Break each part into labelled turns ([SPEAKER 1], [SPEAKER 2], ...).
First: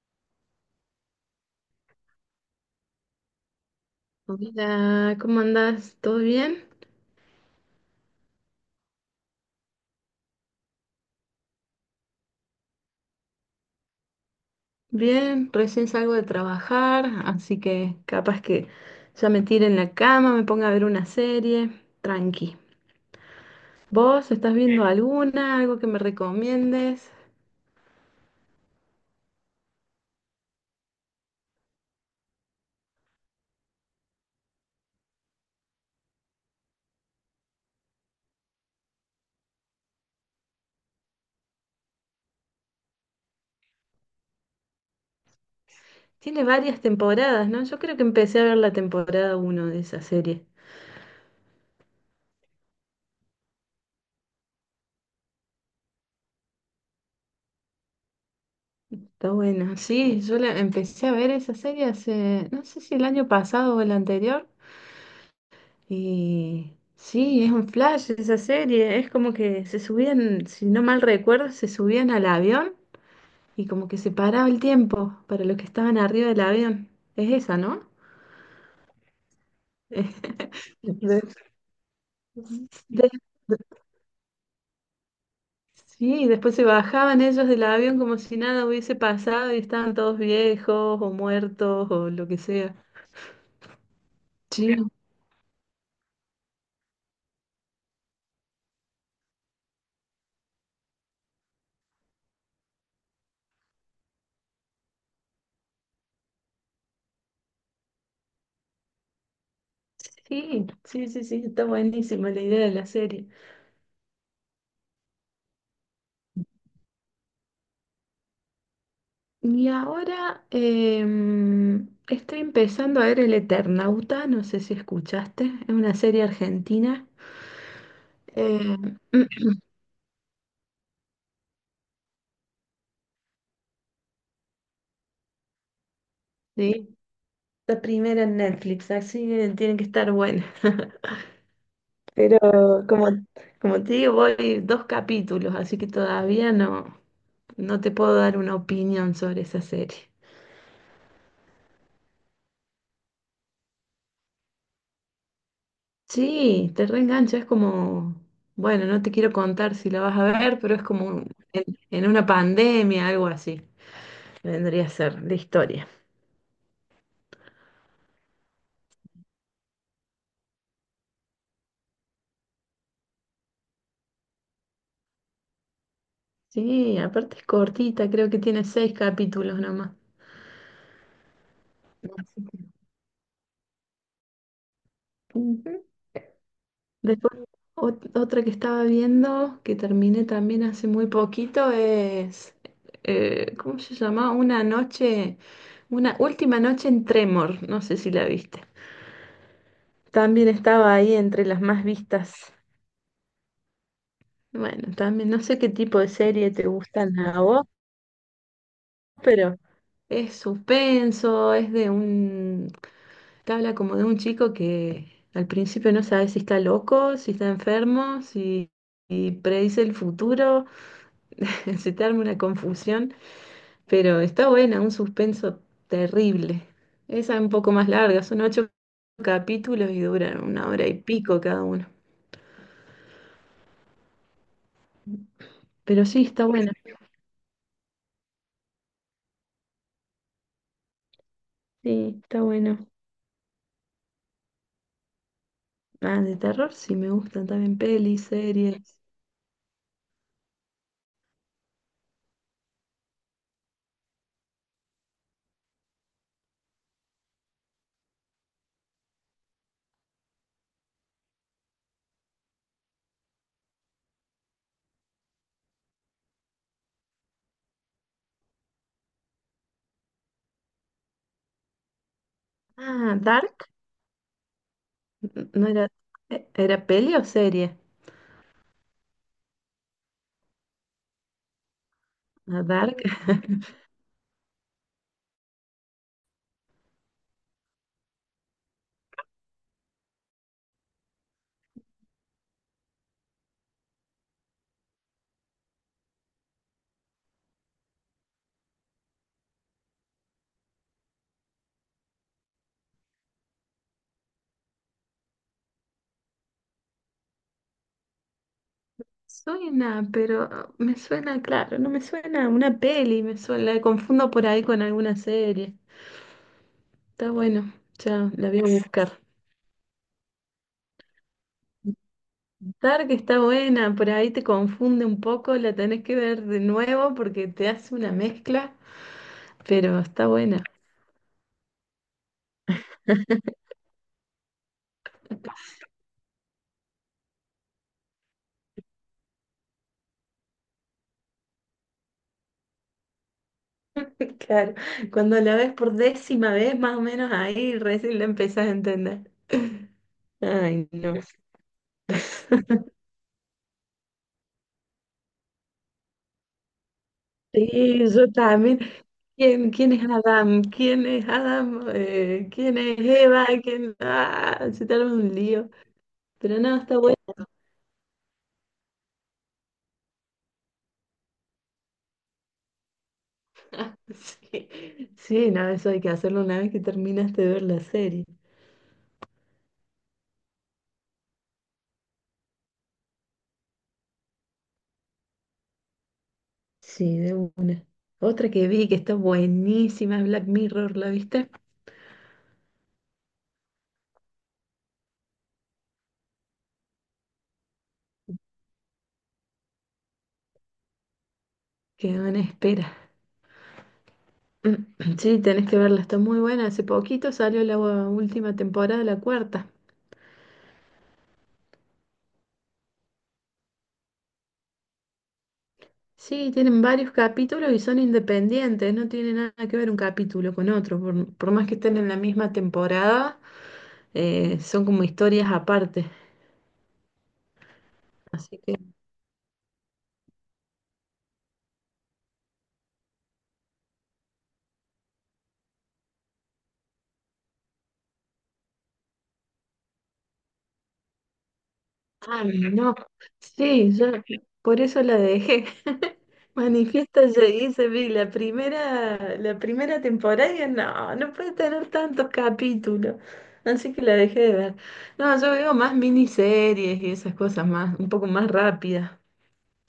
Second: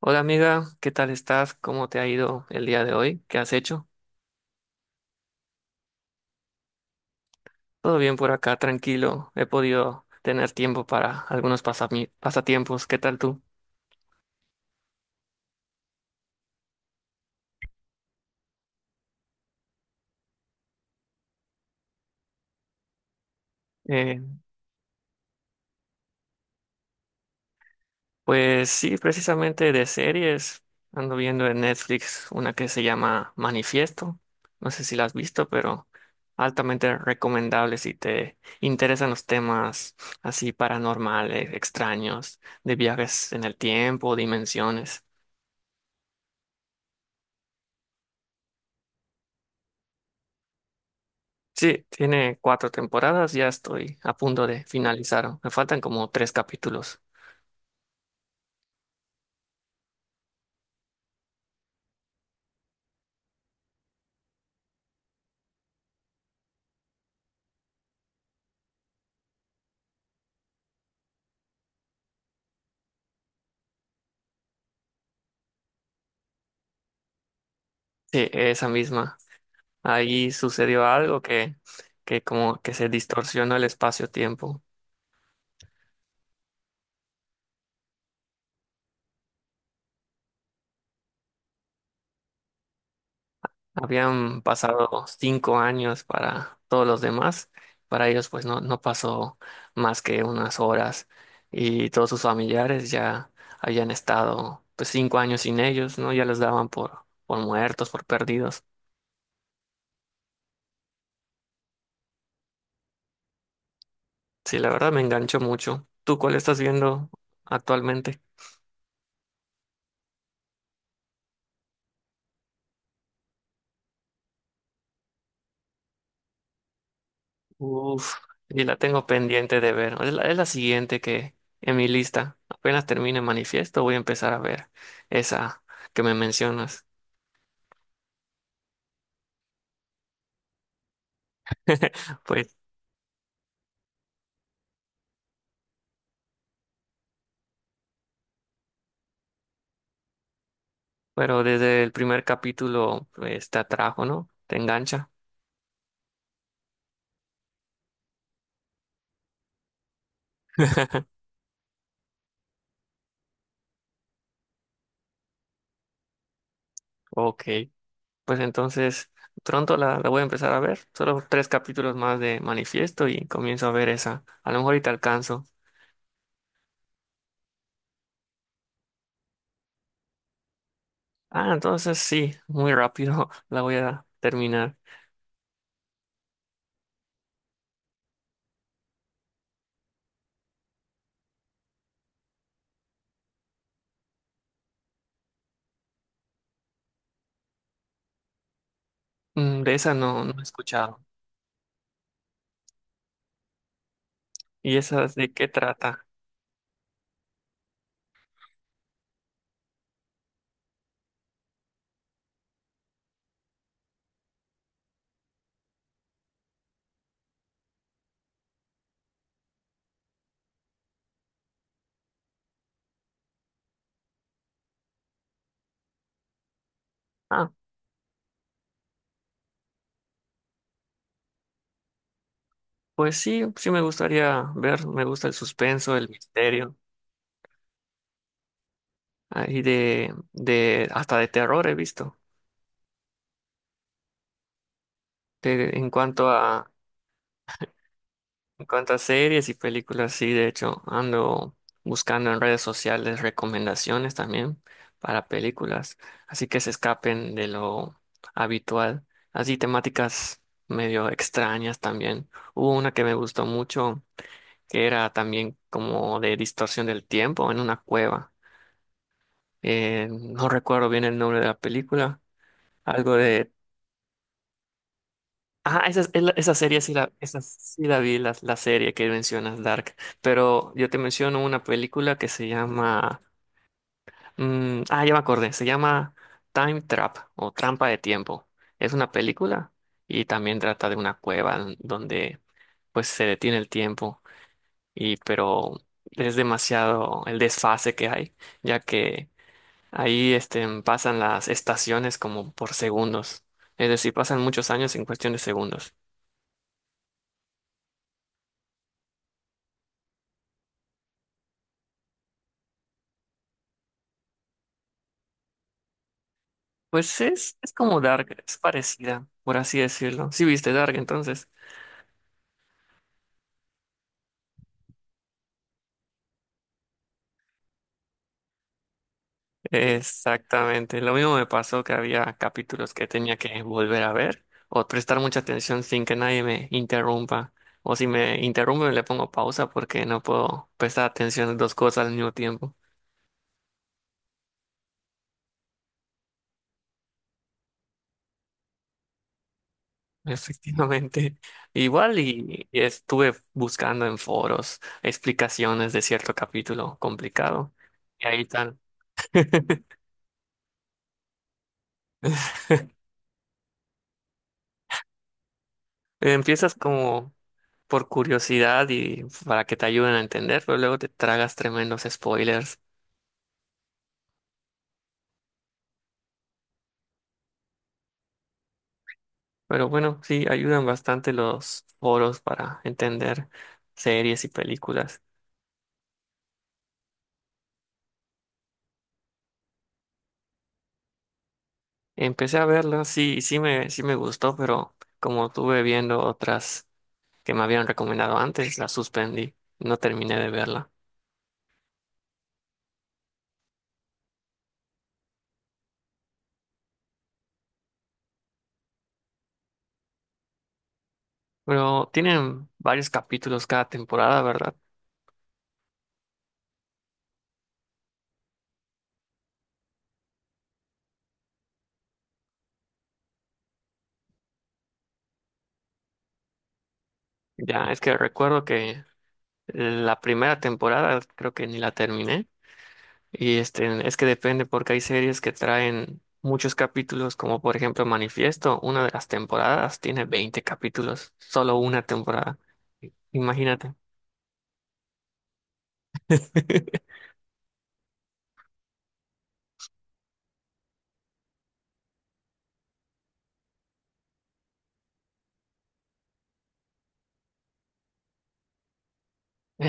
[SPEAKER 1] Hola amiga, ¿qué tal estás? ¿Cómo te ha ido el día de hoy? ¿Qué has hecho?
[SPEAKER 2] Hola, ¿cómo andás? ¿Todo bien?
[SPEAKER 1] Todo bien por acá, tranquilo. He podido tener tiempo para algunos pasatiempos. ¿Qué tal tú?
[SPEAKER 2] Bien, recién salgo de trabajar, así que capaz que ya me tire en la cama, me ponga a ver una serie, tranqui.
[SPEAKER 1] Eh,
[SPEAKER 2] ¿Vos estás viendo alguna, algo que me recomiendes?
[SPEAKER 1] pues sí, precisamente de series. Ando viendo en Netflix una que se llama Manifiesto. No sé si la has visto, pero altamente recomendable si te interesan los temas así paranormales, extraños, de viajes en el tiempo, dimensiones.
[SPEAKER 2] Tiene varias temporadas, ¿no? Yo creo que empecé a ver la temporada uno de esa serie.
[SPEAKER 1] Sí, tiene cuatro temporadas, ya estoy a punto de finalizar. Me faltan como tres capítulos.
[SPEAKER 2] Está buena, sí, yo la empecé a ver esa serie hace, no sé si el año pasado o el anterior. Y sí, es un flash esa serie. Es como que se subían, si no mal recuerdo, se subían al avión y como que se paraba el tiempo para los que estaban arriba del avión. Es esa, ¿no?
[SPEAKER 1] Sí, esa misma. Ahí sucedió algo
[SPEAKER 2] De-
[SPEAKER 1] que, como que se
[SPEAKER 2] de-
[SPEAKER 1] distorsionó el espacio-tiempo.
[SPEAKER 2] sí, después se bajaban ellos del avión como si nada hubiese pasado y estaban todos viejos o muertos o lo que sea.
[SPEAKER 1] Habían
[SPEAKER 2] Sí,
[SPEAKER 1] pasado 5 años para todos los demás. Para ellos, pues no, no pasó más que unas horas. Y todos sus familiares ya habían estado pues 5 años sin ellos, ¿no? Ya los daban por muertos, por perdidos.
[SPEAKER 2] sí, sí, sí, sí, está buenísima la idea de la serie.
[SPEAKER 1] Sí, la verdad me enganchó mucho. ¿Tú cuál estás viendo actualmente?
[SPEAKER 2] Y ahora estoy empezando a ver El Eternauta, no sé si escuchaste, es una serie argentina.
[SPEAKER 1] Uf, y la
[SPEAKER 2] Em,
[SPEAKER 1] tengo pendiente de ver. Es la siguiente que en mi lista. Apenas termine Manifiesto, voy a empezar a ver esa que me mencionas.
[SPEAKER 2] sí, la primera en Netflix, así que tiene que estar buena. Pero
[SPEAKER 1] Pues,
[SPEAKER 2] como, como te digo, voy dos capítulos, así que todavía no te puedo dar una opinión sobre esa serie.
[SPEAKER 1] pero desde el primer capítulo pues, te atrajo, ¿no? Te engancha.
[SPEAKER 2] Sí, te reengancha, es como, bueno, no te quiero contar si la vas a ver, pero es como en una pandemia, algo así. Vendría a ser la historia.
[SPEAKER 1] Ok. Pues entonces pronto la voy a empezar a ver. Solo tres capítulos más de Manifiesto y comienzo a ver esa. A lo mejor y te alcanzo.
[SPEAKER 2] Sí, aparte es cortita, creo que tiene seis capítulos nomás.
[SPEAKER 1] Ah, entonces sí,
[SPEAKER 2] Así que,
[SPEAKER 1] muy rápido la voy a terminar.
[SPEAKER 2] ujú. Después, otra que estaba viendo, que terminé también hace muy poquito, es, ¿cómo se llama? Una noche, una última noche en Tremor, no sé si la viste.
[SPEAKER 1] Mm, de esa no, no he
[SPEAKER 2] También estaba
[SPEAKER 1] escuchado.
[SPEAKER 2] ahí entre las más vistas.
[SPEAKER 1] ¿Y
[SPEAKER 2] Bueno,
[SPEAKER 1] esa
[SPEAKER 2] también
[SPEAKER 1] de
[SPEAKER 2] no
[SPEAKER 1] qué
[SPEAKER 2] sé qué tipo
[SPEAKER 1] trata?
[SPEAKER 2] de serie te gustan a vos, pero es suspenso, es de un te habla como de un chico que al principio no sabe si está loco, si está enfermo, si predice el futuro, se te arma una confusión, pero está buena, un suspenso terrible. Esa es un
[SPEAKER 1] Ah,
[SPEAKER 2] poco más larga, son ocho capítulos y duran una hora y pico cada uno.
[SPEAKER 1] pues sí, sí me gustaría ver, me gusta el suspenso,
[SPEAKER 2] Pero
[SPEAKER 1] el
[SPEAKER 2] sí, está buena,
[SPEAKER 1] misterio, ah, y hasta de terror he visto.
[SPEAKER 2] sí, está bueno.
[SPEAKER 1] De- en
[SPEAKER 2] Ah,
[SPEAKER 1] cuanto
[SPEAKER 2] de
[SPEAKER 1] a,
[SPEAKER 2] terror sí me gustan también pelis,
[SPEAKER 1] En cuanto a
[SPEAKER 2] series.
[SPEAKER 1] series y películas, sí, de hecho, ando buscando en redes sociales recomendaciones también para películas, así que se escapen de lo habitual. Así temáticas medio extrañas también. Hubo una que me gustó mucho, que era también como de distorsión del tiempo en una cueva. No recuerdo bien el nombre de la película, algo
[SPEAKER 2] Ah,
[SPEAKER 1] de...
[SPEAKER 2] Dark, no
[SPEAKER 1] Ah,
[SPEAKER 2] era,
[SPEAKER 1] esa, esa serie
[SPEAKER 2] ¿era
[SPEAKER 1] sí
[SPEAKER 2] peli o
[SPEAKER 1] esa
[SPEAKER 2] serie?
[SPEAKER 1] sí la vi, la serie que mencionas, Dark. Pero yo te menciono una película que se
[SPEAKER 2] Ah, Dark.
[SPEAKER 1] llama. Ah, ya me acordé. Se llama Time Trap o Trampa de Tiempo. Es una película y también trata de una cueva en donde pues se detiene el tiempo. Y pero es demasiado el desfase que hay, ya que ahí pasan las estaciones como por segundos. Es decir, pasan muchos años en cuestión de segundos.
[SPEAKER 2] Suena, pero ah, me suena, claro, no me suena a una peli, me suena, la confundo por ahí con alguna serie.
[SPEAKER 1] Pues
[SPEAKER 2] Está
[SPEAKER 1] es
[SPEAKER 2] bueno,
[SPEAKER 1] como Dark,
[SPEAKER 2] ya la
[SPEAKER 1] es
[SPEAKER 2] voy a buscar.
[SPEAKER 1] parecida, por así decirlo. Sí viste Dark entonces.
[SPEAKER 2] Dark está buena, por ahí te confunde un poco, la tenés que ver de nuevo porque te hace una mezcla, pero está buena.
[SPEAKER 1] Exactamente. Lo mismo me pasó que había capítulos que tenía que volver a ver o prestar mucha atención sin que nadie me interrumpa. O si me interrumpe le pongo pausa porque no puedo prestar atención a dos cosas al mismo tiempo.
[SPEAKER 2] Claro, cuando la ves por décima vez, más o menos ahí recién la empezás a entender. Ay, no.
[SPEAKER 1] Efectivamente. Igual y estuve buscando en foros explicaciones de cierto capítulo complicado.
[SPEAKER 2] Sí,
[SPEAKER 1] Y
[SPEAKER 2] yo
[SPEAKER 1] ahí tal.
[SPEAKER 2] también. ¿Quién, quién es Adam? ¿Quién es Adam? ¿Quién es Eva? ¿Quién? Ah, se te arma un lío. Pero
[SPEAKER 1] Empiezas
[SPEAKER 2] no, está bueno.
[SPEAKER 1] como por curiosidad y para que te ayuden a entender, pero luego te tragas tremendos spoilers.
[SPEAKER 2] Sí, sí, no, eso hay que hacerlo una vez que terminaste de ver la serie.
[SPEAKER 1] Pero bueno, sí, ayudan bastante los foros para entender series y películas.
[SPEAKER 2] Sí, de una. Otra que vi que está buenísima es Black Mirror, ¿la viste?
[SPEAKER 1] Empecé a verlas, sí, sí me gustó, pero como estuve viendo otras que me habían recomendado antes, la suspendí, no terminé de verla.
[SPEAKER 2] Quedó en espera. Sí, tenés que verla, está muy buena. Hace poquito salió la última temporada, la cuarta.
[SPEAKER 1] Pero tienen varios capítulos cada temporada, ¿verdad?
[SPEAKER 2] Sí, tienen varios capítulos y son independientes, no tiene nada que ver un capítulo con otro. Por más que estén en la misma temporada, son como historias aparte.
[SPEAKER 1] Ya, es que
[SPEAKER 2] Así
[SPEAKER 1] recuerdo
[SPEAKER 2] que,
[SPEAKER 1] que la primera temporada creo que ni la terminé. Y es que depende porque hay series que traen muchos capítulos, como por ejemplo Manifiesto, una de las temporadas tiene 20 capítulos, solo una
[SPEAKER 2] ah,
[SPEAKER 1] temporada.
[SPEAKER 2] no, sí,
[SPEAKER 1] Imagínate.
[SPEAKER 2] yo por eso la dejé. Manifiesta llegué, se vi la primera temporada y dije, no, no puede tener tantos capítulos. Así que la dejé de ver. No, yo veo más miniseries y esas cosas más, un poco más rápidas.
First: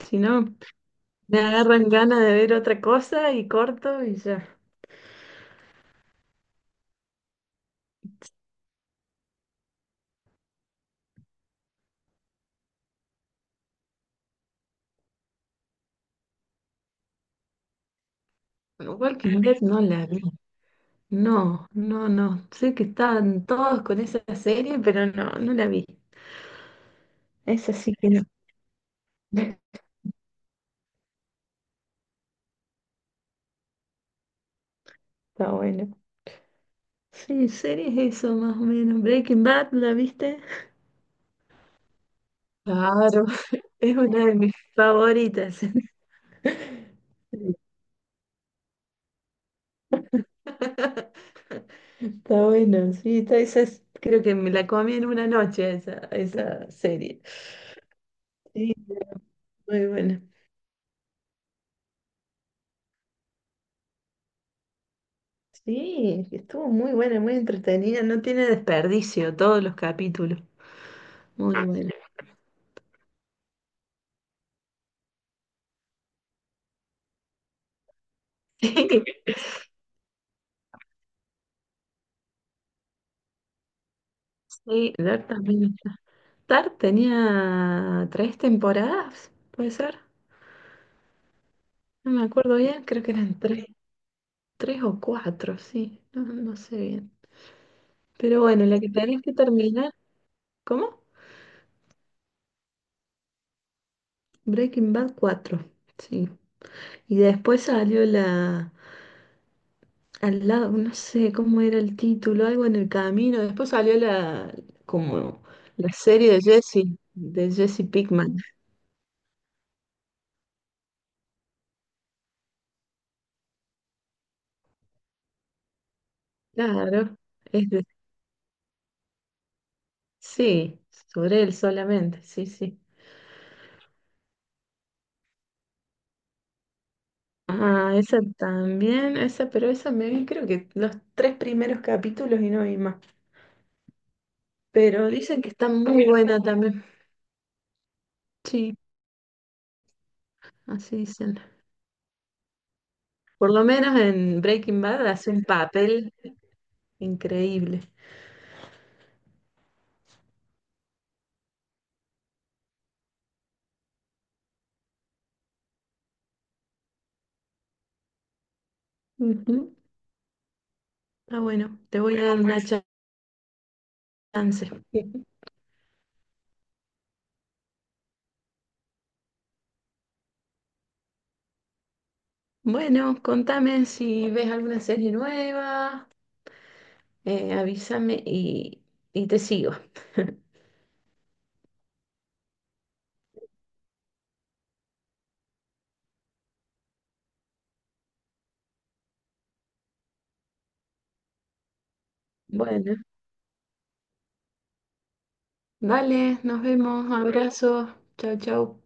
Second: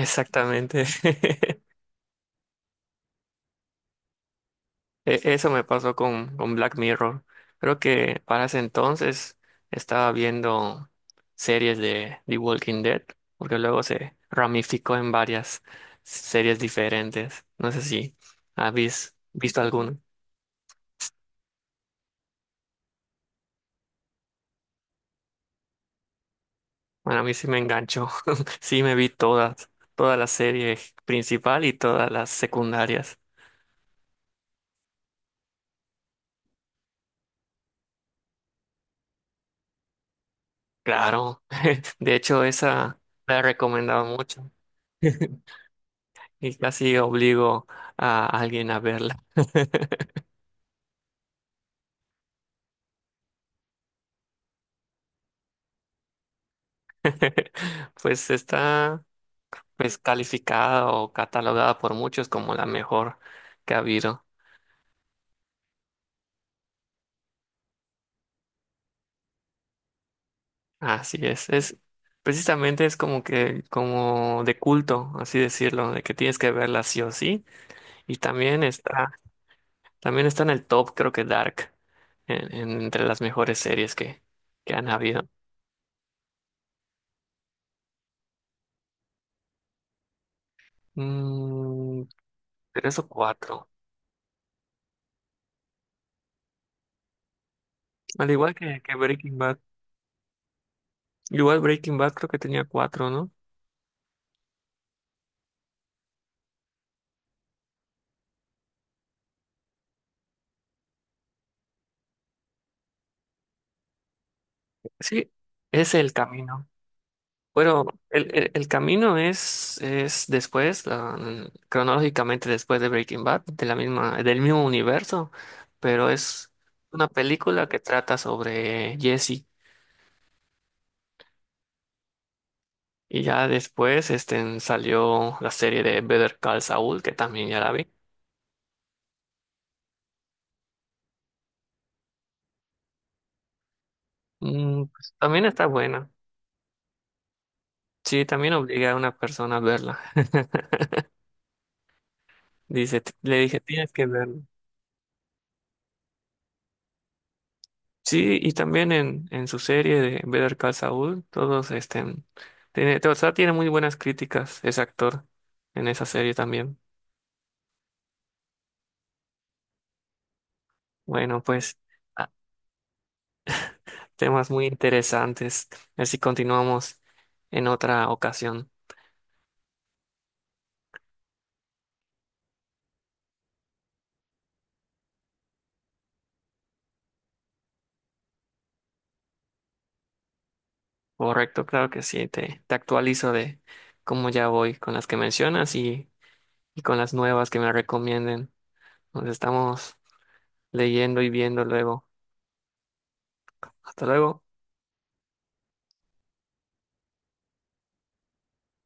[SPEAKER 2] Si no. Me agarran ganas de ver otra cosa y corto y ya.
[SPEAKER 1] Eso me pasó con Black Mirror. Creo que para ese entonces estaba viendo series de The Walking Dead, porque luego se ramificó en varias series diferentes. No sé si
[SPEAKER 2] Bueno,
[SPEAKER 1] habéis
[SPEAKER 2] Walking Dead
[SPEAKER 1] visto
[SPEAKER 2] no
[SPEAKER 1] alguna.
[SPEAKER 2] la vi. No, no, no. Sé que estaban todos con esa serie, pero no, no la vi.
[SPEAKER 1] Bueno, a mí sí me
[SPEAKER 2] Esa sí
[SPEAKER 1] enganchó.
[SPEAKER 2] que no.
[SPEAKER 1] Sí, me vi toda la serie principal y todas las secundarias.
[SPEAKER 2] Está bueno. Sí, series eso más o menos. Breaking Bad, ¿la viste?
[SPEAKER 1] Claro. De hecho, esa
[SPEAKER 2] Claro,
[SPEAKER 1] la he
[SPEAKER 2] es
[SPEAKER 1] recomendado
[SPEAKER 2] una de
[SPEAKER 1] mucho.
[SPEAKER 2] mis favoritas.
[SPEAKER 1] Y casi obligo a alguien a verla.
[SPEAKER 2] Está bueno, sí, está, creo que me la comí en una noche esa serie.
[SPEAKER 1] Pues
[SPEAKER 2] Sí,
[SPEAKER 1] está
[SPEAKER 2] muy
[SPEAKER 1] pues
[SPEAKER 2] buena.
[SPEAKER 1] calificada o catalogada por muchos como la mejor que ha habido.
[SPEAKER 2] Sí, estuvo muy buena, muy entretenida, no tiene desperdicio todos los capítulos.
[SPEAKER 1] Así es.
[SPEAKER 2] Muy, ah,
[SPEAKER 1] Es
[SPEAKER 2] buena.
[SPEAKER 1] precisamente es como que como de culto, así decirlo, de que tienes que verla sí o sí. Y también está. También está en el top, creo que Dark, entre las mejores series que han
[SPEAKER 2] Sí, Dark
[SPEAKER 1] habido.
[SPEAKER 2] también está. Dark tenía tres temporadas, puede ser.
[SPEAKER 1] Mm,
[SPEAKER 2] No me acuerdo bien,
[SPEAKER 1] tres
[SPEAKER 2] creo
[SPEAKER 1] o
[SPEAKER 2] que eran tres,
[SPEAKER 1] cuatro.
[SPEAKER 2] tres o cuatro, sí, no, no sé bien.
[SPEAKER 1] Al
[SPEAKER 2] Pero
[SPEAKER 1] igual
[SPEAKER 2] bueno,
[SPEAKER 1] que,
[SPEAKER 2] la que
[SPEAKER 1] que
[SPEAKER 2] tenés que
[SPEAKER 1] Breaking Bad.
[SPEAKER 2] terminar, ¿cómo?
[SPEAKER 1] Igual Breaking Bad creo que tenía cuatro, ¿no?
[SPEAKER 2] Breaking Bad 4. Sí. Y después salió la. Al lado, no sé cómo era el título, algo en el camino. Después salió la,
[SPEAKER 1] Sí,
[SPEAKER 2] como la
[SPEAKER 1] es el
[SPEAKER 2] serie
[SPEAKER 1] camino.
[SPEAKER 2] De Jesse
[SPEAKER 1] Bueno, el,
[SPEAKER 2] Pinkman.
[SPEAKER 1] el- el camino es después, ah, mm, cronológicamente después de Breaking Bad, de la misma, del mismo universo, pero es una
[SPEAKER 2] Claro,
[SPEAKER 1] película
[SPEAKER 2] es
[SPEAKER 1] que
[SPEAKER 2] de-
[SPEAKER 1] trata sobre Jesse.
[SPEAKER 2] sí, sobre él solamente, sí, sí.
[SPEAKER 1] Y ya después salió la serie de Better Call Saul, que también ya la vi.
[SPEAKER 2] Ah, esa también, esa, pero esa me vi creo que los tres primeros capítulos y no vi más.
[SPEAKER 1] Mm,
[SPEAKER 2] Pero
[SPEAKER 1] pues,
[SPEAKER 2] dicen
[SPEAKER 1] también
[SPEAKER 2] que
[SPEAKER 1] está
[SPEAKER 2] está muy
[SPEAKER 1] buena.
[SPEAKER 2] buena también.
[SPEAKER 1] Sí, también
[SPEAKER 2] Sí,
[SPEAKER 1] obliga a una persona a verla.
[SPEAKER 2] así dicen.
[SPEAKER 1] Dice, le
[SPEAKER 2] Por
[SPEAKER 1] dije,
[SPEAKER 2] lo
[SPEAKER 1] tienes
[SPEAKER 2] menos
[SPEAKER 1] que
[SPEAKER 2] en
[SPEAKER 1] verlo.
[SPEAKER 2] Breaking Bad hace un papel increíble.
[SPEAKER 1] Sí, y también en su serie de Better Call Saul, todos tiene, o sea, tiene muy buenas críticas ese actor en esa serie también.
[SPEAKER 2] Ujú. Ah,
[SPEAKER 1] Bueno, pues
[SPEAKER 2] bueno, te voy a
[SPEAKER 1] ah,
[SPEAKER 2] dar una
[SPEAKER 1] temas
[SPEAKER 2] chance.
[SPEAKER 1] muy interesantes. A ver si continuamos en otra ocasión.
[SPEAKER 2] Bueno, contame si ves alguna serie nueva, avísame y te sigo.
[SPEAKER 1] Correcto, claro que sí. Te actualizo de cómo ya voy con las que mencionas y, con las nuevas que me recomienden. Nos estamos leyendo y viendo luego.
[SPEAKER 2] Bueno,
[SPEAKER 1] Hasta luego.
[SPEAKER 2] vale, nos vemos, abrazos, chao, chao.